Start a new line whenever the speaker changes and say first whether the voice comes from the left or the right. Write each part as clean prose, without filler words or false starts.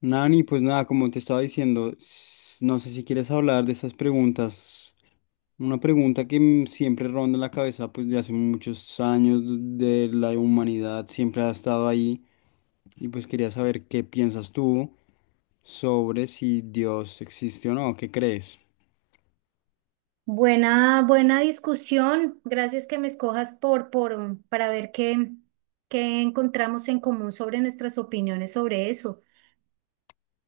left: Nani, pues nada, como te estaba diciendo, no sé si quieres hablar de esas preguntas. Una pregunta que siempre ronda en la cabeza, pues de hace muchos años de la humanidad, siempre ha estado ahí. Y pues quería saber qué piensas tú sobre si Dios existe o no, ¿qué crees?
right: Buena, buena discusión. Gracias que me escojas para ver qué encontramos en común sobre nuestras opiniones sobre eso.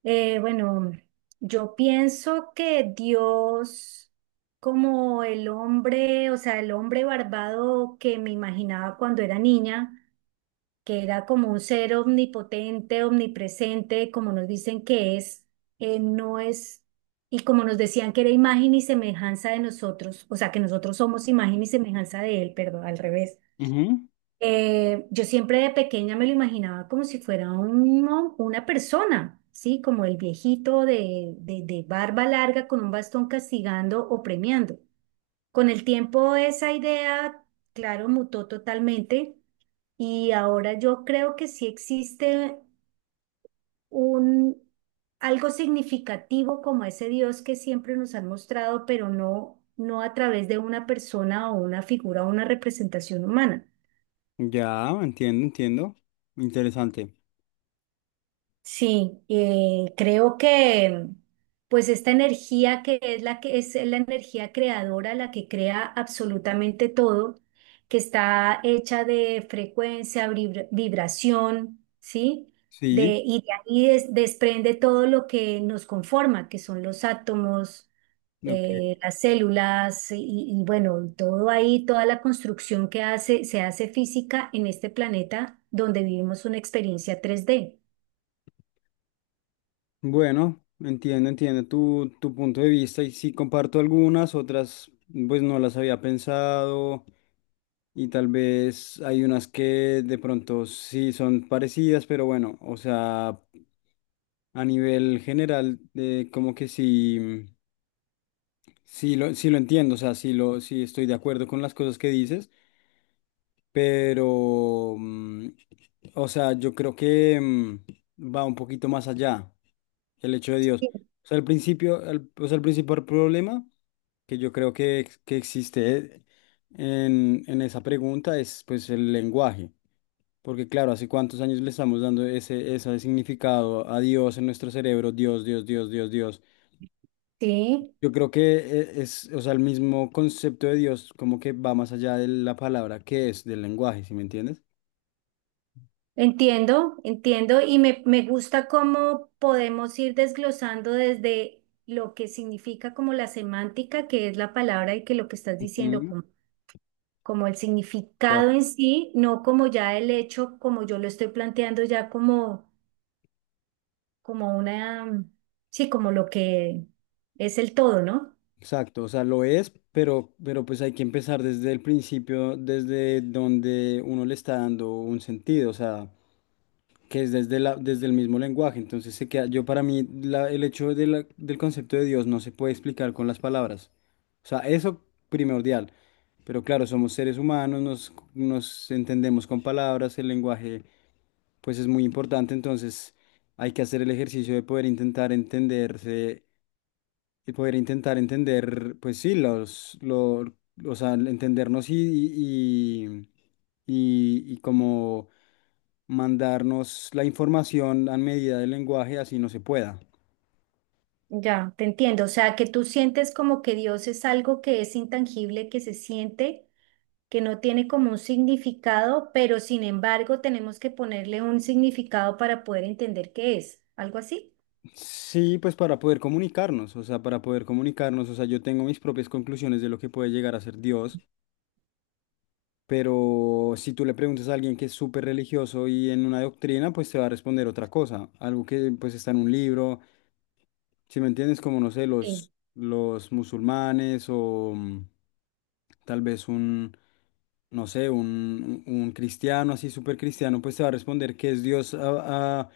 right: Bueno, yo pienso que Dios, como el hombre, o sea, el hombre barbado que me imaginaba cuando era niña, que era como un ser omnipotente, omnipresente, como nos dicen que es, no es, y como nos decían que era imagen y semejanza de nosotros, o sea, que nosotros somos imagen y semejanza de él, perdón, al revés.
left: Ujú.
right: Yo siempre de pequeña me lo imaginaba como si fuera un una persona, ¿sí? Como el viejito de barba larga con un bastón castigando o premiando. Con el tiempo esa idea, claro, mutó totalmente y ahora yo creo que sí existe un algo significativo como ese Dios que siempre nos han mostrado, pero no a través de una persona o una figura o una representación humana.
left: Ya, entiendo, entiendo. Interesante.
right: Sí, creo que pues esta energía que es la energía creadora, la que crea absolutamente todo, que está hecha de frecuencia, vibración, ¿sí?
left: Sí,
right: Y de ahí desprende todo lo que nos conforma, que son los átomos,
left: ok.
right: las células y bueno, todo ahí, toda la construcción que hace, se hace física en este planeta donde vivimos una experiencia tres d.
left: Bueno, entiendo, entiendo tu punto de vista y sí comparto algunas, otras pues no las había pensado y tal vez hay unas que de pronto sí son parecidas, pero bueno, o sea, a nivel general como que sí, sí lo entiendo, o sea, sí, lo, sí estoy de acuerdo con las cosas que dices, pero, o sea, yo creo que va un poquito más allá. El hecho de Dios. O sea, el principio, o sea, el principal problema que yo creo que, que existe en esa pregunta es pues el lenguaje. Porque claro, ¿hace cuántos años le estamos dando ese significado a Dios en nuestro cerebro? Dios, Dios, Dios, Dios, Dios.
right: Sí,
left: Yo creo que es, o sea, el mismo concepto de Dios como que va más allá de la palabra que es del lenguaje, ¿sí me entiendes?
right: entiendo, entiendo y me gusta cómo podemos ir desglosando desde lo que significa como la semántica, que es la palabra y que lo que estás diciendo,
left: Ujú.
right: como, como el significado en sí, no como ya el hecho, como yo lo estoy planteando ya como, como una, sí, como lo que es el todo, ¿no?
left: Exacto, o sea, lo es, pero pues hay que empezar desde el principio, desde donde uno le está dando un sentido, o sea, que es desde el mismo lenguaje. Entonces se queda, yo para mí el hecho del concepto de Dios no se puede explicar con las palabras. O sea, eso primordial. Pero claro, somos seres humanos, nos entendemos con palabras, el lenguaje pues es muy importante, entonces hay que hacer el ejercicio de poder intentar entenderse y poder intentar entender, pues sí, o sea, entendernos y como mandarnos la información a medida del lenguaje, así no se pueda.
right: Ya, te entiendo. O sea, que tú sientes como que Dios es algo que es intangible, que se siente que no tiene como un significado, pero sin embargo tenemos que ponerle un significado para poder entender qué es, algo así.
left: Sí, pues para poder comunicarnos, o sea, para poder comunicarnos, o sea, yo tengo mis propias conclusiones de lo que puede llegar a ser Dios, pero si tú le preguntas a alguien que es súper religioso y en una doctrina, pues te va a responder otra cosa, algo que pues está en un libro. Si me entiendes, como no sé,
right: Sí.
left: los musulmanes o tal vez no sé, un cristiano así súper cristiano, pues te va a responder que es Dios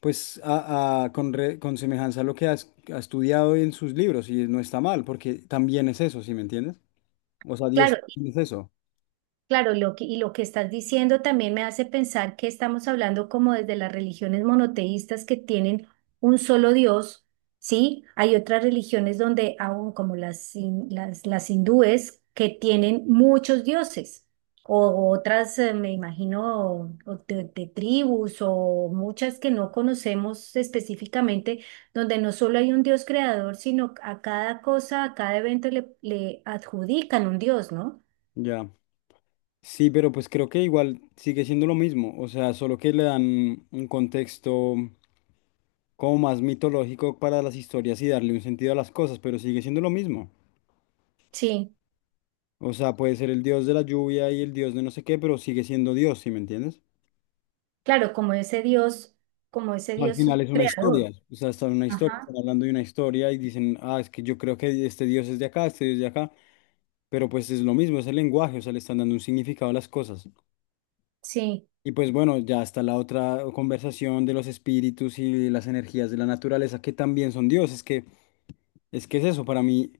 left: pues con semejanza a lo que ha estudiado en sus libros y no está mal, porque también es eso, ¿sí me entiendes? O sea, Dios
right: Claro,
left: también es eso.
right: claro, y lo que estás diciendo también me hace pensar que estamos hablando como desde las religiones monoteístas que tienen un solo Dios, ¿sí? Hay otras religiones donde aún como las hindúes que tienen muchos dioses, o otras, me imagino, o de tribus o muchas que no conocemos específicamente, donde no solo hay un Dios creador, sino a cada cosa, a cada evento le adjudican un Dios, ¿no?
left: Ya. Sí, pero pues creo que igual sigue siendo lo mismo, o sea, solo que le dan un contexto como más mitológico para las historias y darle un sentido a las cosas, pero sigue siendo lo mismo.
right: Sí.
left: O sea, puede ser el dios de la lluvia y el dios de no sé qué, pero sigue siendo Dios, ¿sí me entiendes?
right: Claro, como ese
left: Al
right: Dios
left: final es una historia,
right: creador.
left: o sea, está en una historia, están
right: Ajá.
left: hablando de una historia y dicen, ah, es que yo creo que este dios es de acá, este dios es de acá, pero pues es lo mismo, es el lenguaje, o sea, le están dando un significado a las cosas.
right: Sí,
left: Y pues bueno, ya está la otra conversación de los espíritus y las energías de la naturaleza, que también son dios. Es que es eso, para mí,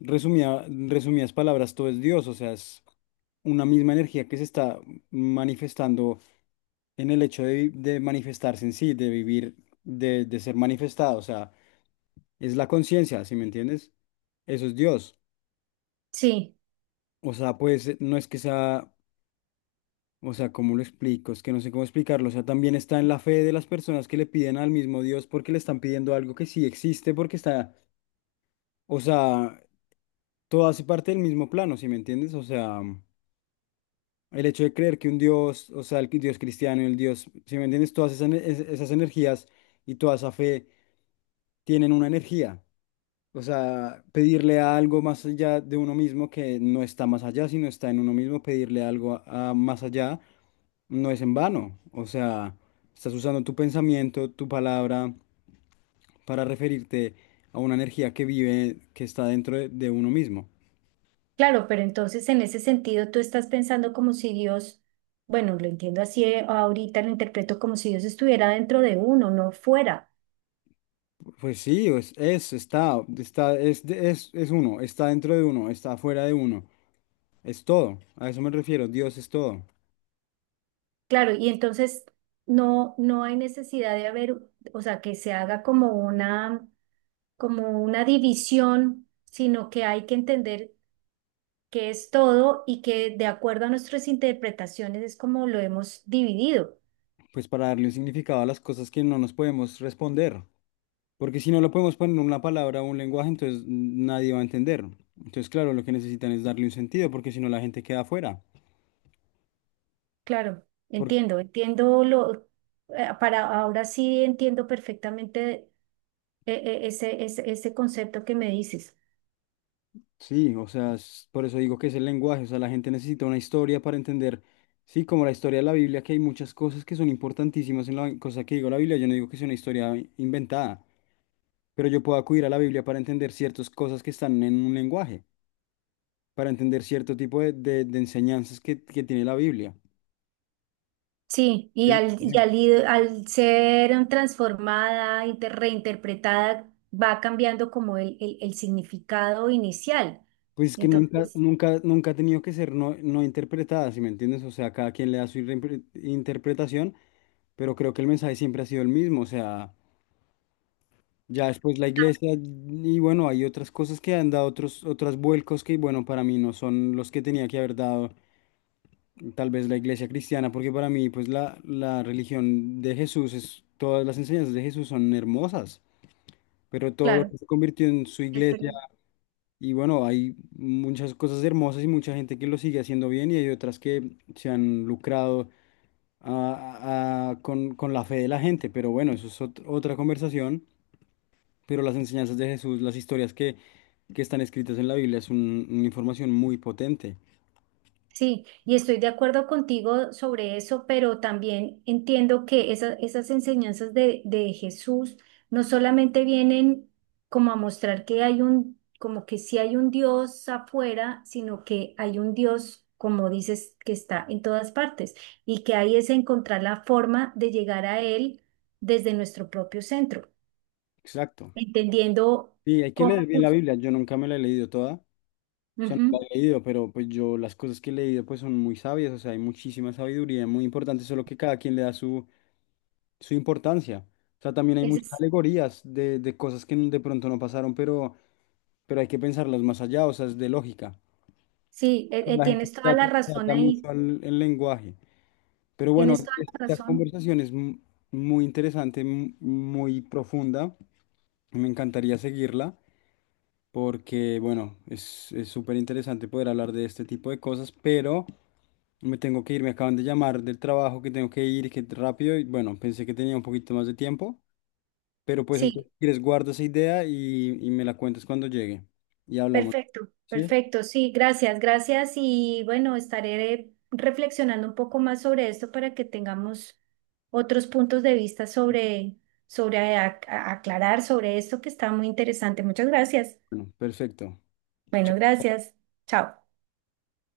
left: Resumidas palabras, todo es Dios, o sea, es una misma energía que se está manifestando en el hecho de, de manifestarse en sí, de vivir, de ser manifestado, o sea, es la conciencia, ¿sí me entiendes? Eso es Dios.
right: sí,
left: O sea, pues no es que sea, o sea, ¿cómo lo explico? Es que no sé cómo explicarlo, o sea, también está en la fe de las personas que le piden al mismo Dios porque le están pidiendo algo que sí existe, porque está, o sea, todo hace parte del mismo plano, ¿sí me entiendes? O sea. El hecho de creer que un Dios, o sea, Dios cristiano, el Dios, si me entiendes, todas esas energías y toda esa fe tienen una energía. O sea, pedirle a algo más allá de uno mismo que no está más allá, sino está en uno mismo, pedirle algo a más allá no es en vano. O sea, estás usando tu pensamiento, tu palabra para referirte a una energía que vive, que está dentro de uno mismo.
right: claro, pero entonces en ese sentido tú estás pensando como si Dios, bueno, lo entiendo así, ahorita, lo interpreto como si Dios estuviera dentro de uno, no fuera.
left: Pues sí, es uno, está dentro de uno, está afuera de uno, es todo, a eso me refiero, Dios es todo.
right: Claro, y entonces no, no hay necesidad de haber, o sea, que se haga como una división, sino que hay que entender que es todo y que de acuerdo a nuestras interpretaciones es como lo hemos dividido.
left: Pues para darle un significado a las cosas que no nos podemos responder, porque si no lo podemos poner en una palabra o un lenguaje, entonces nadie va a entender. Entonces, claro, lo que necesitan es darle un sentido, porque si no la gente queda afuera.
right: Claro, entiendo, entiendo lo, para ahora sí entiendo perfectamente ese concepto que me dices.
left: Sí, o sea, por eso digo que es el lenguaje, o sea, la gente necesita una historia para entender, sí, como la historia de la Biblia, que hay muchas cosas que son importantísimas en la cosa que digo la Biblia, yo no digo que sea una historia inventada, pero yo puedo acudir a la Biblia para entender ciertas cosas que están en un lenguaje, para entender cierto tipo de, de enseñanzas que tiene la Biblia.
right: Sí, y
left: ¿Entiendes?
right: al,
left: Por
right: y al,
left: ejemplo,
right: ir- al ser transformada, reinterpretada, va cambiando como el significado inicial.
left: pues es que nunca,
right: Entonces,
left: nunca, nunca ha tenido que ser no, no interpretada, ¿sí me entiendes? O sea, cada quien le da su interpretación, pero creo que el mensaje siempre ha sido el mismo, o sea. Ya después la iglesia y bueno, hay otras cosas que han dado otros vuelcos que bueno, para mí no son los que tenía que haber dado tal vez la iglesia cristiana, porque para mí pues la religión de Jesús es, todas las enseñanzas de Jesús son hermosas, pero todo lo
right: claro,
left: que se convirtió en su
right: es
left: iglesia
right: verdad.
left: y bueno, hay muchas cosas hermosas y mucha gente que lo sigue haciendo bien y hay otras que se han lucrado con la fe de la gente, pero bueno, eso es otra conversación. Pero las enseñanzas de Jesús, las historias que están escritas en la Biblia es una información muy potente.
right: Sí, y estoy de acuerdo contigo sobre eso, pero también entiendo que esas enseñanzas de Jesús no solamente vienen como a mostrar que hay un, como que sí hay un Dios afuera, sino que hay un Dios, como dices, que está en todas partes y que ahí es encontrar la forma de llegar a Él desde nuestro propio centro,
left: Exacto.
right: entendiendo
left: Y hay que leer
right: cómo...
left: bien la Biblia. Yo nunca me la he leído toda. O sea, no
right: Ujú,
left: la he leído, pero pues yo las cosas que he leído pues son muy sabias. O sea, hay muchísima sabiduría, muy importante, solo que cada quien le da su importancia. O sea, también hay
right: ese
left: muchas
right: es-
left: alegorías de, cosas que de pronto no pasaron, pero hay que pensarlas más allá, o sea, es de lógica.
right: sí,
left: La gente
right: tienes toda la
left: se
right: razón
left: ata mucho
right: ahí,
left: al el lenguaje. Pero bueno,
right: tienes toda la
left: esta
right: razón.
left: conversación es muy interesante, muy profunda. Me encantaría seguirla porque, bueno, es súper interesante poder hablar de este tipo de cosas, pero me tengo que ir, me acaban de llamar del trabajo que tengo que ir, que rápido, y bueno, pensé que tenía un poquito más de tiempo, pero pues
right: Sí,
left: entonces, si quieres, guarda esa idea y me la cuentas cuando llegue. Y hablamos,
right: perfecto,
left: ¿sí?
right: perfecto. Sí, gracias, gracias. Y bueno, estaré reflexionando un poco más sobre esto para que tengamos otros puntos de vista sobre, sobre aclarar sobre esto que está muy interesante. Muchas gracias.
left: Bueno, perfecto.
right: Bueno, gracias. Chao.